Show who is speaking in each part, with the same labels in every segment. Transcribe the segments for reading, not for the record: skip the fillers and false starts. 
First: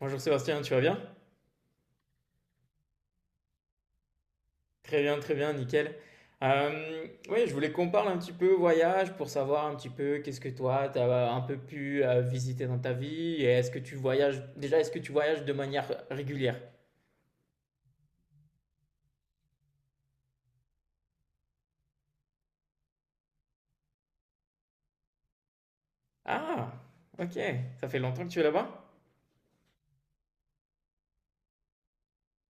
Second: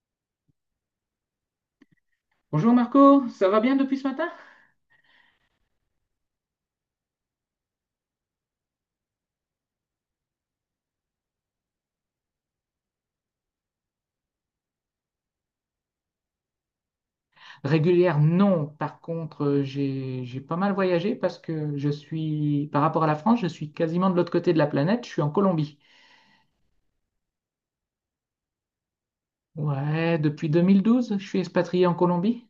Speaker 1: Bonjour Sébastien, tu vas bien?
Speaker 2: Bonjour Marco, ça va bien depuis ce matin?
Speaker 1: Très bien, très bien, nickel. Oui, je voulais qu'on parle un petit peu voyage pour savoir un petit peu qu'est-ce que toi, tu as un peu pu visiter dans ta vie et est-ce que tu voyages, déjà, est-ce que tu voyages de manière régulière?
Speaker 2: Régulière, non. Par contre, j'ai pas mal voyagé parce que je suis, par rapport à la France, je suis quasiment de l'autre côté de la planète, je suis en Colombie.
Speaker 1: Ah, ok, ça fait longtemps que tu es là-bas?
Speaker 2: Ouais, depuis 2012, je suis expatrié en Colombie.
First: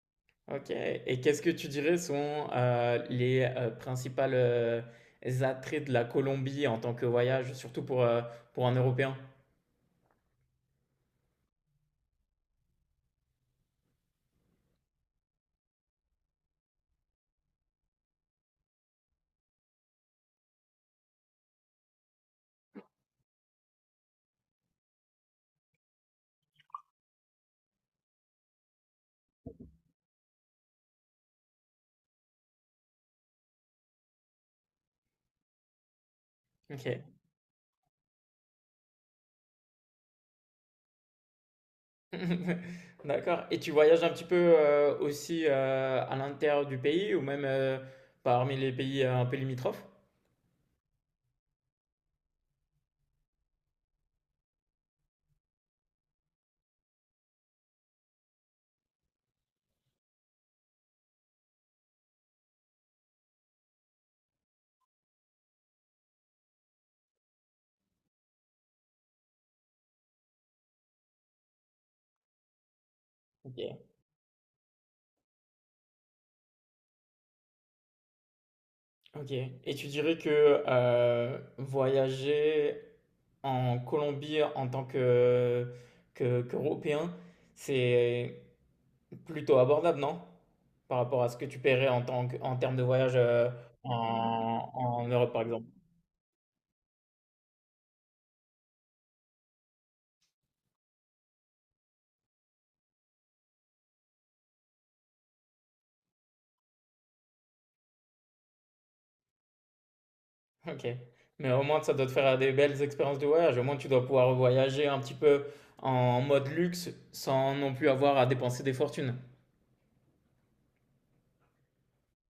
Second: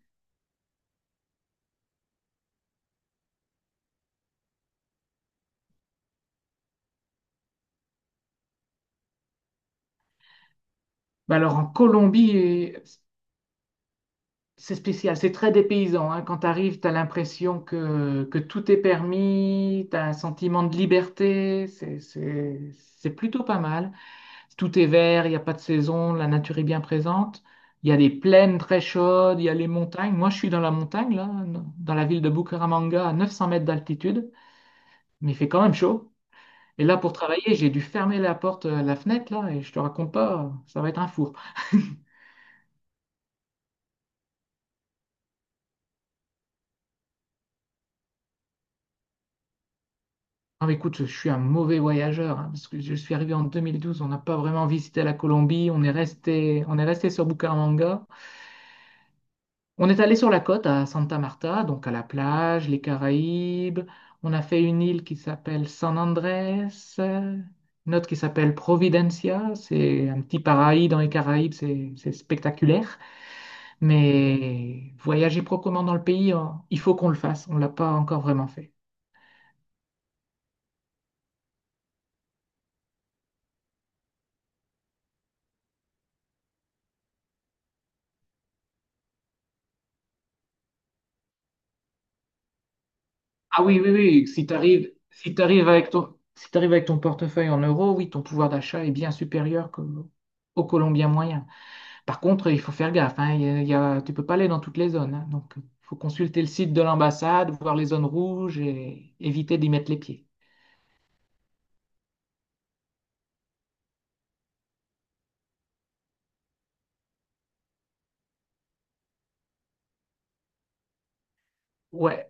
Speaker 1: Ok, et qu'est-ce que tu dirais sont les principales attraits de la Colombie en tant que voyage, surtout pour un Européen?
Speaker 2: Bah alors, en Colombie, c'est spécial, c'est très dépaysant, hein. Quand tu arrives, tu as l'impression que tout est permis, tu as un sentiment de liberté, c'est plutôt pas mal. Tout est vert, il n'y a pas de saison, la nature est bien présente. Il y a des plaines très chaudes, il y a les montagnes. Moi, je suis dans la montagne, là, dans la ville de Bucaramanga, à 900 mètres d'altitude, mais il fait quand même chaud. Et là, pour
Speaker 1: Ok.
Speaker 2: travailler, j'ai dû fermer la porte, la fenêtre, là, et je te raconte pas, ça va être un four.
Speaker 1: D'accord. Et tu voyages un petit peu aussi à l'intérieur du pays ou même parmi les pays un peu limitrophes?
Speaker 2: Non, mais écoute, je suis un mauvais voyageur, hein, parce que je suis arrivé en 2012, on n'a pas vraiment visité la Colombie, on est resté sur Bucaramanga. On est allé sur la côte à Santa Marta, donc à la plage, les Caraïbes. On a fait une île qui s'appelle San Andrés, euh, une autre qui s'appelle Providencia. C'est un petit paradis dans les Caraïbes, c'est spectaculaire.
Speaker 1: Ok.
Speaker 2: Mais voyager proprement dans le pays, hein, il faut qu'on le fasse. On l'a pas encore vraiment fait.
Speaker 1: Ok. Et tu dirais que voyager en Colombie en tant qu'Européen, c'est plutôt abordable, non? Par rapport à ce que tu paierais en tant que, en termes de voyage
Speaker 2: Ah oui, oui, oui. Si tu
Speaker 1: en,
Speaker 2: arrives,
Speaker 1: en Europe, par exemple.
Speaker 2: si t'arrives avec ton portefeuille en euros, oui, ton pouvoir d'achat est bien supérieur qu'au au Colombien moyen. Par contre, il faut faire gaffe, hein, tu peux pas aller dans toutes les zones, hein. Donc, il faut consulter le site de l'ambassade, voir les zones rouges et éviter d'y mettre les pieds.
Speaker 1: OK. Mais au moins, ça doit te faire des belles expériences de voyage. Au moins, tu dois pouvoir voyager un petit peu en mode luxe sans non plus avoir à dépenser des fortunes.
Speaker 2: Ouais,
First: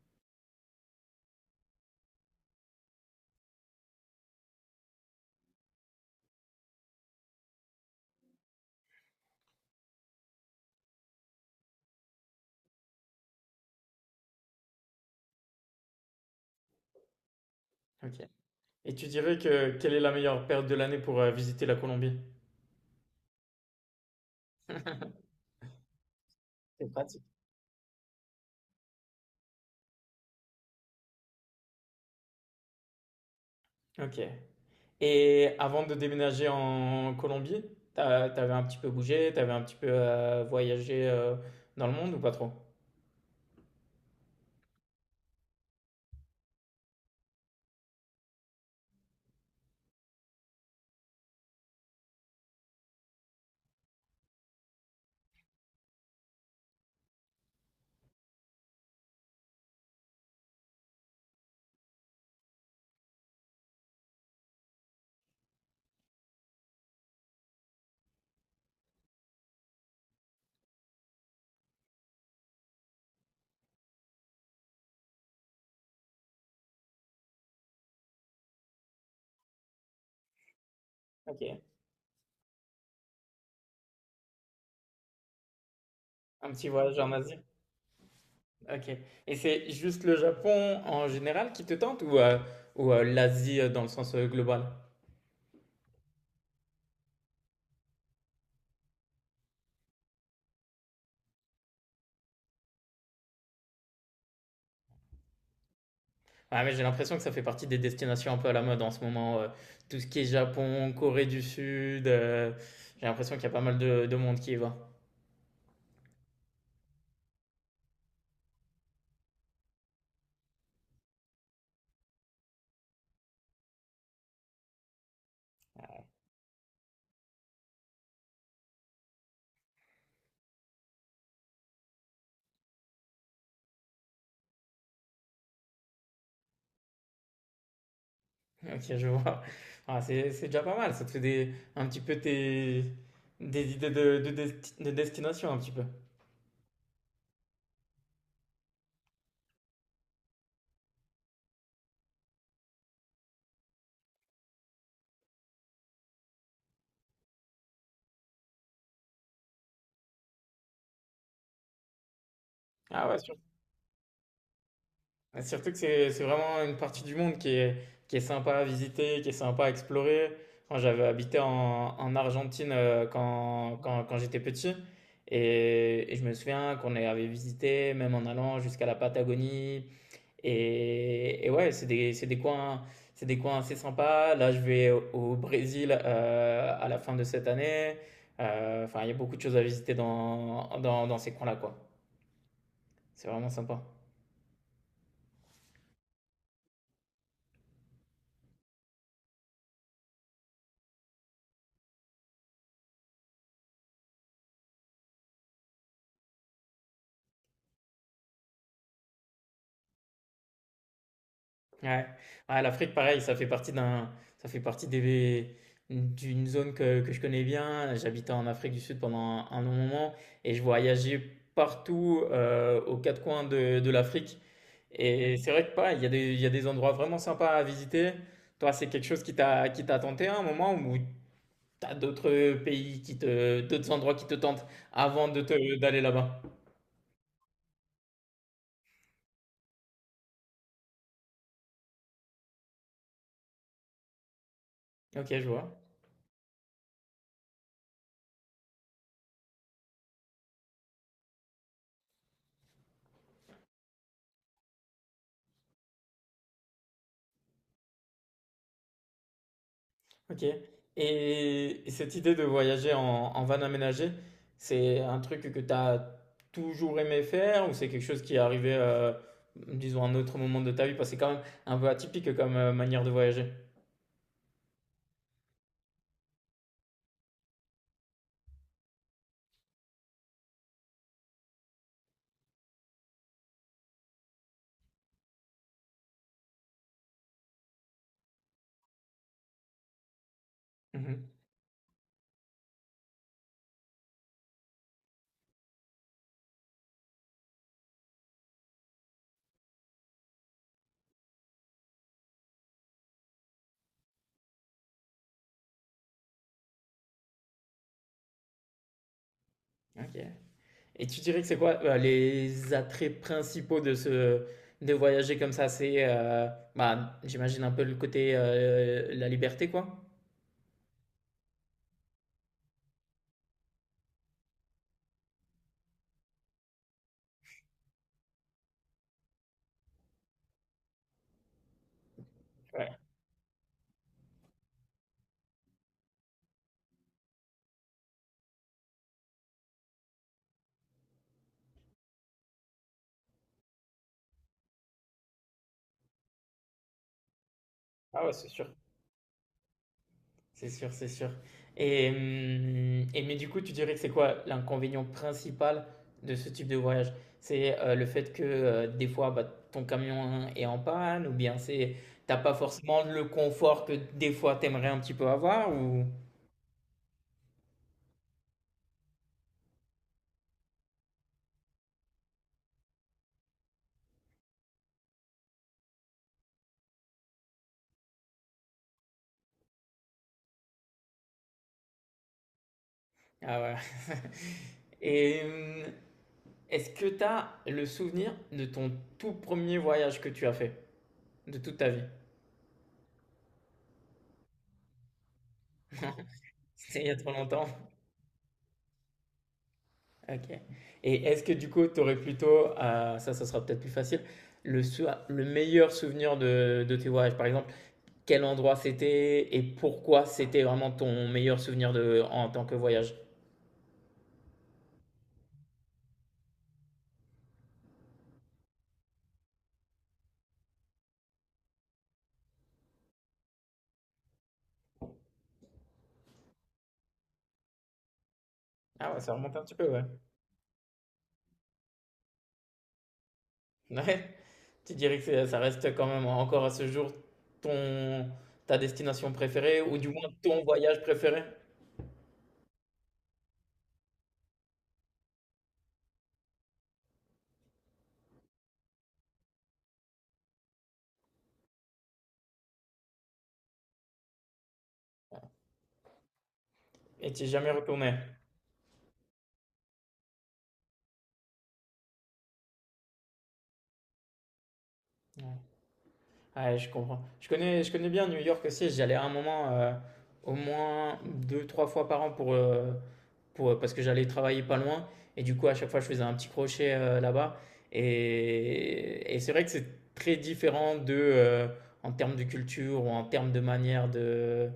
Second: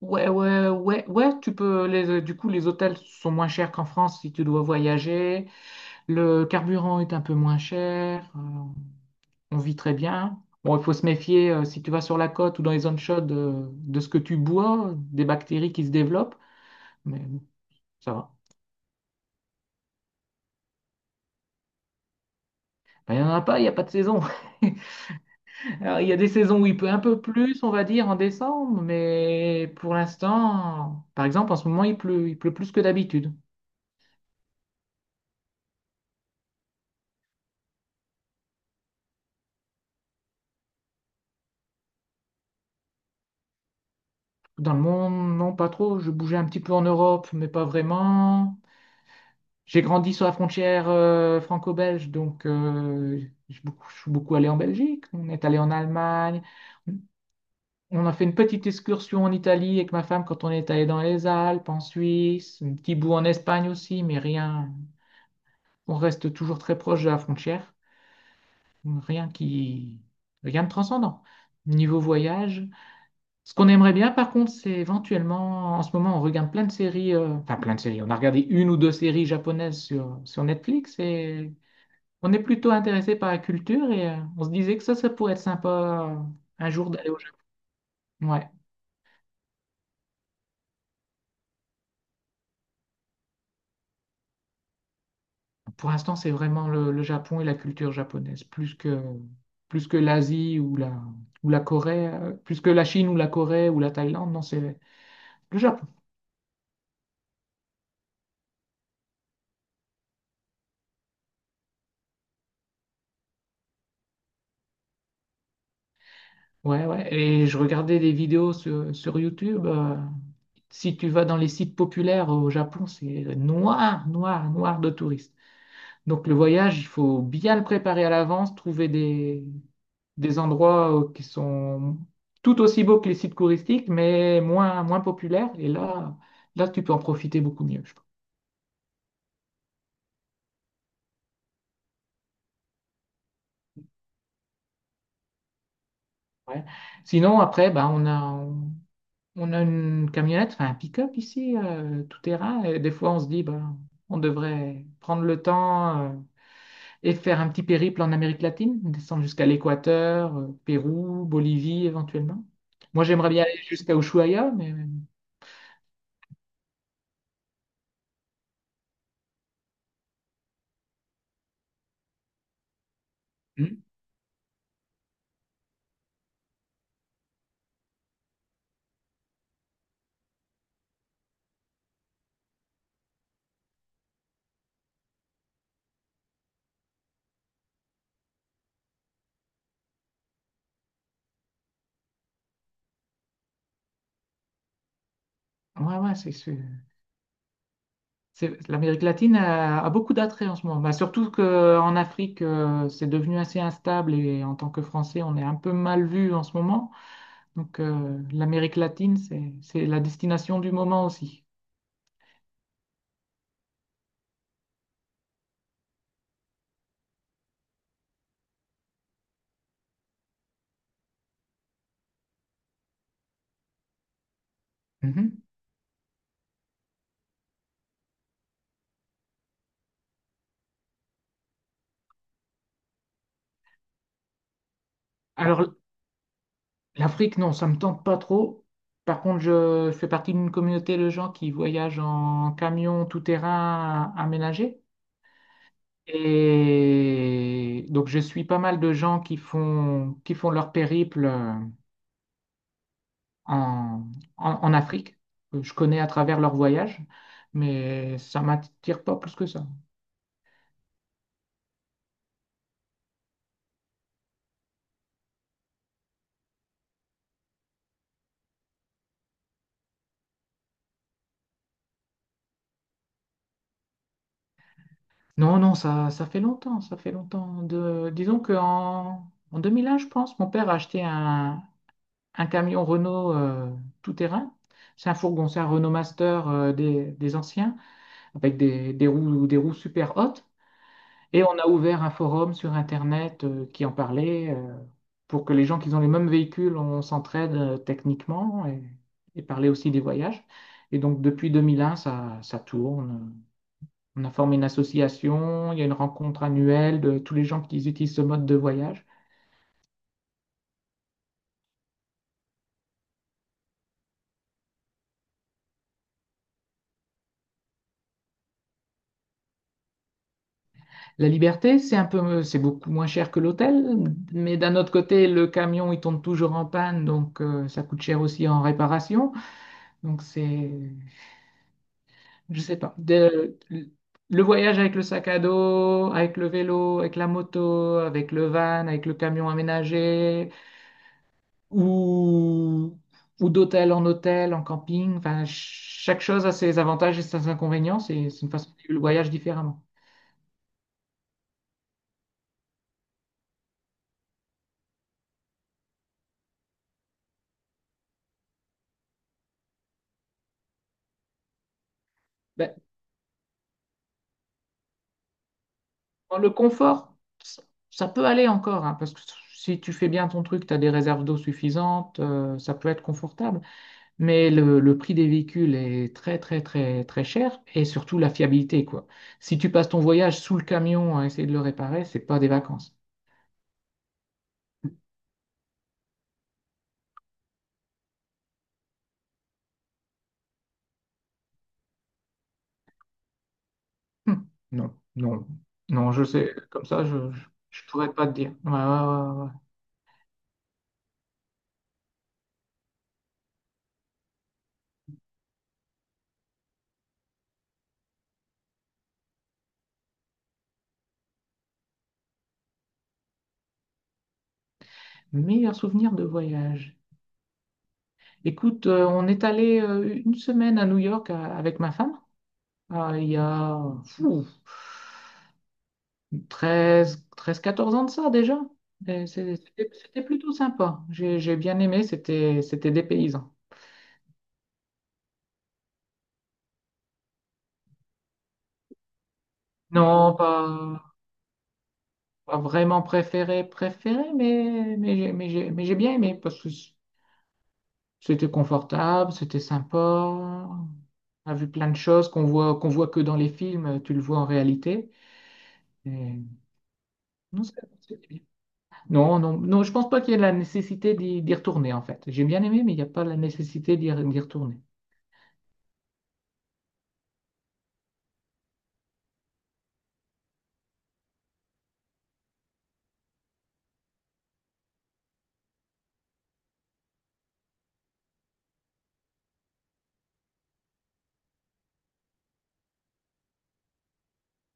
Speaker 2: ouais, ouais, ouais, ouais, tu peux. Du coup, les hôtels sont moins chers qu'en France si tu dois voyager. Le carburant est un peu moins cher. On vit très bien. Bon, il faut se méfier si tu vas sur la côte ou dans les zones chaudes, de ce que tu bois, des bactéries qui se développent. Mais bon, ça
Speaker 1: OK.
Speaker 2: va.
Speaker 1: Et tu dirais que quelle est la meilleure période de l'année pour visiter la Colombie?
Speaker 2: Ben, il n'y en a pas, il n'y a pas de saison. Alors, il y a des saisons où il pleut
Speaker 1: C'est
Speaker 2: un peu
Speaker 1: pratique.
Speaker 2: plus, on va dire, en décembre, mais pour l'instant, par exemple, en ce moment, il pleut plus que d'habitude.
Speaker 1: OK. Et avant de déménager en Colombie, t'avais un petit peu bougé, t'avais un petit peu voyagé dans le monde ou pas trop?
Speaker 2: Dans le monde, non, pas trop. Je bougeais un petit peu en Europe, mais pas vraiment. J'ai grandi sur la frontière franco-belge, donc, je suis beaucoup allé en Belgique. On est allé en Allemagne. On a fait une petite excursion en Italie avec ma femme quand on est allé dans les Alpes, en Suisse, un petit bout en Espagne aussi, mais rien. On reste toujours très proche de la frontière. Rien qui, Rien de transcendant. Niveau voyage, ce qu'on aimerait bien, par contre, c'est éventuellement, en ce moment, on regarde plein de séries, enfin plein de séries. On a regardé une ou deux séries japonaises sur Netflix et
Speaker 1: OK.
Speaker 2: on est plutôt intéressé par la culture et, on se disait que ça pourrait être sympa,
Speaker 1: Un petit
Speaker 2: un jour
Speaker 1: voyage en
Speaker 2: d'aller au Japon.
Speaker 1: Asie?
Speaker 2: Ouais.
Speaker 1: Ok. Et c'est juste le Japon en général qui te tente ou l'Asie dans le sens global?
Speaker 2: Pour l'instant, c'est vraiment le Japon et la culture japonaise, plus que l'Asie ou la Corée, plus que la Chine ou la Corée ou la Thaïlande. Non, c'est le Japon.
Speaker 1: Ouais, mais j'ai l'impression que ça fait partie des destinations un peu à la mode en ce moment. Tout ce qui est Japon, Corée du Sud, j'ai l'impression qu'il y a pas mal de monde qui y va.
Speaker 2: Ouais, ouais. Et je regardais des vidéos sur YouTube. Si tu vas dans les sites populaires au Japon, c'est noir, noir, noir de touristes. Donc le voyage, il faut bien le préparer à l'avance, trouver des endroits qui sont tout aussi beaux que les sites touristiques, mais moins, moins populaires. Et là, tu peux en profiter beaucoup mieux, je pense.
Speaker 1: Ok, je vois. Ah, c'est déjà pas mal. Ça te fait des, un petit peu tes, des idées de destination un petit peu.
Speaker 2: Ouais. Sinon, après, ben, on a une camionnette, enfin un pick-up ici, tout terrain. Et des fois, on se dit, ben, on devrait prendre le temps, et faire un petit périple en Amérique latine, descendre jusqu'à l'Équateur, Pérou, Bolivie éventuellement. Moi,
Speaker 1: Ah ouais,
Speaker 2: j'aimerais bien aller jusqu'à Ushuaïa, mais.
Speaker 1: et surtout que c'est vraiment une partie du monde qui est, sympa à visiter, qui est sympa à explorer. Enfin, j'avais habité en Argentine quand,
Speaker 2: Hmm.
Speaker 1: quand, quand j'étais petit. Et je me souviens qu'on avait visité, même en allant jusqu'à la Patagonie. Et ouais, c'est des coins assez sympas. Là, je vais au Brésil à la fin de cette année. Enfin, il y a beaucoup de choses à visiter dans ces coins-là, quoi. C'est vraiment sympa.
Speaker 2: Ouais, ouais, l'Amérique latine a beaucoup d'attraits en ce moment. Bah, surtout qu'en Afrique, c'est devenu assez instable et en tant que Français, on est un peu mal vu en ce moment. Donc, l'Amérique latine, c'est la destination du moment aussi.
Speaker 1: Ouais. Ouais, l'Afrique, pareil, ça fait partie d'un, ça fait partie des, d'une zone que je connais bien. J'habitais en Afrique du Sud pendant un long moment et je voyageais partout aux quatre coins de l'Afrique. Et
Speaker 2: Mhm.
Speaker 1: c'est vrai que pareil, il y a des endroits vraiment sympas à visiter. Toi, c'est quelque chose qui t'a tenté à un moment ou t'as d'autres pays d'autres endroits qui te tentent avant
Speaker 2: Alors,
Speaker 1: d'aller là-bas?
Speaker 2: l'Afrique, non, ça me tente pas trop. Par contre, je fais partie d'une communauté de gens qui voyagent en camion tout-terrain aménagé.
Speaker 1: Ok, je vois.
Speaker 2: Et donc, je suis pas mal de gens qui font leur périple, en, en Afrique. Que je connais à travers leur voyage, mais ça m'attire pas plus que ça.
Speaker 1: Ok. Et cette idée de voyager en van aménagé, c'est un truc que tu as toujours aimé faire ou c'est quelque chose qui est arrivé, disons, à un autre moment de ta vie? Parce que c'est quand même un peu atypique comme manière de voyager.
Speaker 2: Non, non, ça fait longtemps, ça fait longtemps. Disons qu'en 2001, je pense, mon père a acheté un camion Renault, tout-terrain. C'est un fourgon, c'est un Renault Master, des anciens, avec des roues, des roues, super hautes.
Speaker 1: Mhm.
Speaker 2: Et on a ouvert un forum sur Internet qui en parlait, pour que les gens qui ont les mêmes véhicules, on s'entraide techniquement, et parler aussi des voyages. Et donc depuis 2001, ça, ça tourne. On a formé une association, il y a une rencontre annuelle de tous les gens qui utilisent ce mode de voyage.
Speaker 1: Ok. Et tu dirais que c'est quoi les attraits principaux de ce de voyager comme ça? Bah, j'imagine un peu le côté la liberté, quoi.
Speaker 2: La liberté, c'est un peu, c'est beaucoup moins cher que l'hôtel, mais d'un autre côté, le camion, il tombe toujours en panne, donc, ça coûte cher aussi en réparation. Donc c'est, je sais pas.
Speaker 1: Ouais.
Speaker 2: Le voyage avec le sac à dos, avec le vélo, avec la moto, avec le van, avec le camion aménagé, ou, ou d'hôtel en hôtel, en camping, enfin, chaque chose a ses avantages et ses inconvénients,
Speaker 1: Ah
Speaker 2: c'est
Speaker 1: ouais,
Speaker 2: c'est
Speaker 1: c'est
Speaker 2: une
Speaker 1: sûr.
Speaker 2: façon de vivre le voyage différemment.
Speaker 1: C'est sûr, c'est sûr. Et mais du coup, tu dirais que c'est quoi l'inconvénient principal de ce type de voyage? C'est le fait que des fois, bah, ton camion est en panne, ou bien c'est t'as pas
Speaker 2: Ben,
Speaker 1: forcément le confort que des fois t'aimerais un petit peu avoir, ou
Speaker 2: dans le confort, ça, ça peut aller encore, hein, parce que si tu fais bien ton truc, tu as des réserves d'eau suffisantes, ça peut être confortable. Mais le prix des véhicules est très, très, très, très cher et surtout la fiabilité, quoi. Si tu passes ton voyage sous le camion à essayer de le réparer, c'est pas des vacances.
Speaker 1: ah ouais. Et est-ce que t'as le souvenir de ton tout premier voyage que tu as fait de toute ta vie?
Speaker 2: Hmm. Non, non, non, je sais, comme
Speaker 1: C'était
Speaker 2: ça,
Speaker 1: il y a
Speaker 2: je,
Speaker 1: trop
Speaker 2: je,
Speaker 1: longtemps.
Speaker 2: je pourrais pas te dire. Ouais, ouais, ouais, ouais.
Speaker 1: Ok. Et est-ce que du coup, tu aurais plutôt, ça sera peut-être plus facile, le meilleur souvenir de tes voyages? Par exemple, quel endroit c'était et pourquoi c'était vraiment ton meilleur souvenir en tant que voyage?
Speaker 2: Meilleur souvenir de voyage. Écoute, on est allé, une semaine à New York, avec ma femme. Ah, il y a fou, 13 13, 14 ans de ça déjà.
Speaker 1: Ah ouais,
Speaker 2: Et
Speaker 1: ça remonte
Speaker 2: c'est-
Speaker 1: un petit peu,
Speaker 2: C'était
Speaker 1: ouais.
Speaker 2: c'était plutôt sympa. J'ai bien aimé, c'était des paysans.
Speaker 1: Ouais. Tu dirais que ça reste quand même encore à ce jour ton, ta destination préférée ou du
Speaker 2: Non,
Speaker 1: moins ton
Speaker 2: pas,
Speaker 1: voyage préféré
Speaker 2: pas vraiment préféré, préféré, mais, j'ai bien aimé parce que c'était confortable, c'était sympa. On a vu plein de choses qu'on voit que dans les films, tu le vois en réalité. Et,
Speaker 1: et tu es
Speaker 2: non,
Speaker 1: jamais retourné.
Speaker 2: c'était bien. Non, non, non, je pense pas qu'il y ait la nécessité d'y retourner en fait. J'ai bien aimé, mais il n'y a pas la nécessité d'y retourner.
Speaker 1: Ouais. Ah ouais, je comprends. Je connais bien New York aussi. J'allais à un moment au moins deux, trois fois par an parce que j'allais travailler pas loin. Et du coup, à chaque fois, je faisais un petit crochet là-bas. Et c'est vrai que c'est très différent en termes de culture ou en termes de manière de,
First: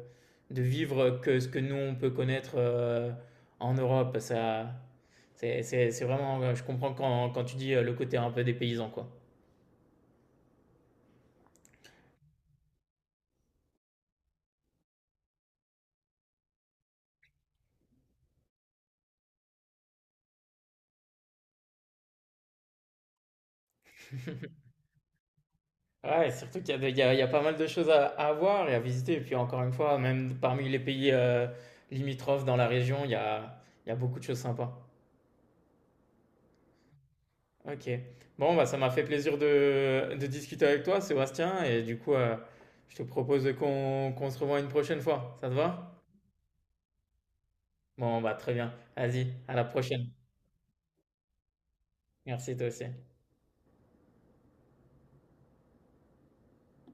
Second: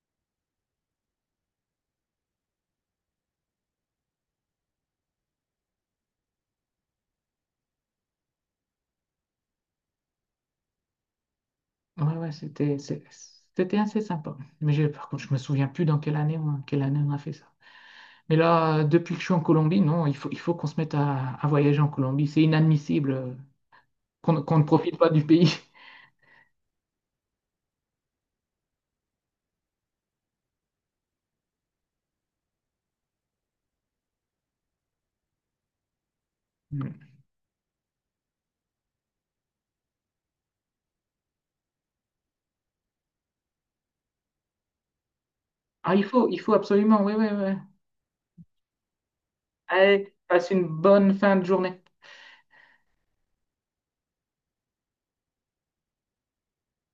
Speaker 1: de vivre que ce que nous, on peut connaître en Europe. Ça, c'est vraiment, je comprends quand tu dis le côté un peu des paysans, quoi.
Speaker 2: Ouais, ouais, c'était assez sympa. Mais par contre, je me souviens plus dans quelle année, quelle année on a fait ça. Mais là, depuis que je suis en Colombie, non, il faut qu'on se mette à voyager en Colombie. C'est inadmissible, qu'on ne profite pas du pays.
Speaker 1: Ouais, surtout qu'il y a pas mal de choses à voir et à visiter. Et puis encore une fois, même parmi les pays limitrophes dans la région, il y a beaucoup de choses sympas. Ok. Bon, bah, ça m'a fait plaisir de discuter avec toi, Sébastien. Et du coup, je te propose qu'on se revoie une prochaine fois. Ça te va?
Speaker 2: Ah, il faut absolument, oui, oui, oui.
Speaker 1: Bon, bah, très bien. Vas-y, à la prochaine.
Speaker 2: Allez, passe une bonne fin de journée.
Speaker 1: Merci, toi aussi.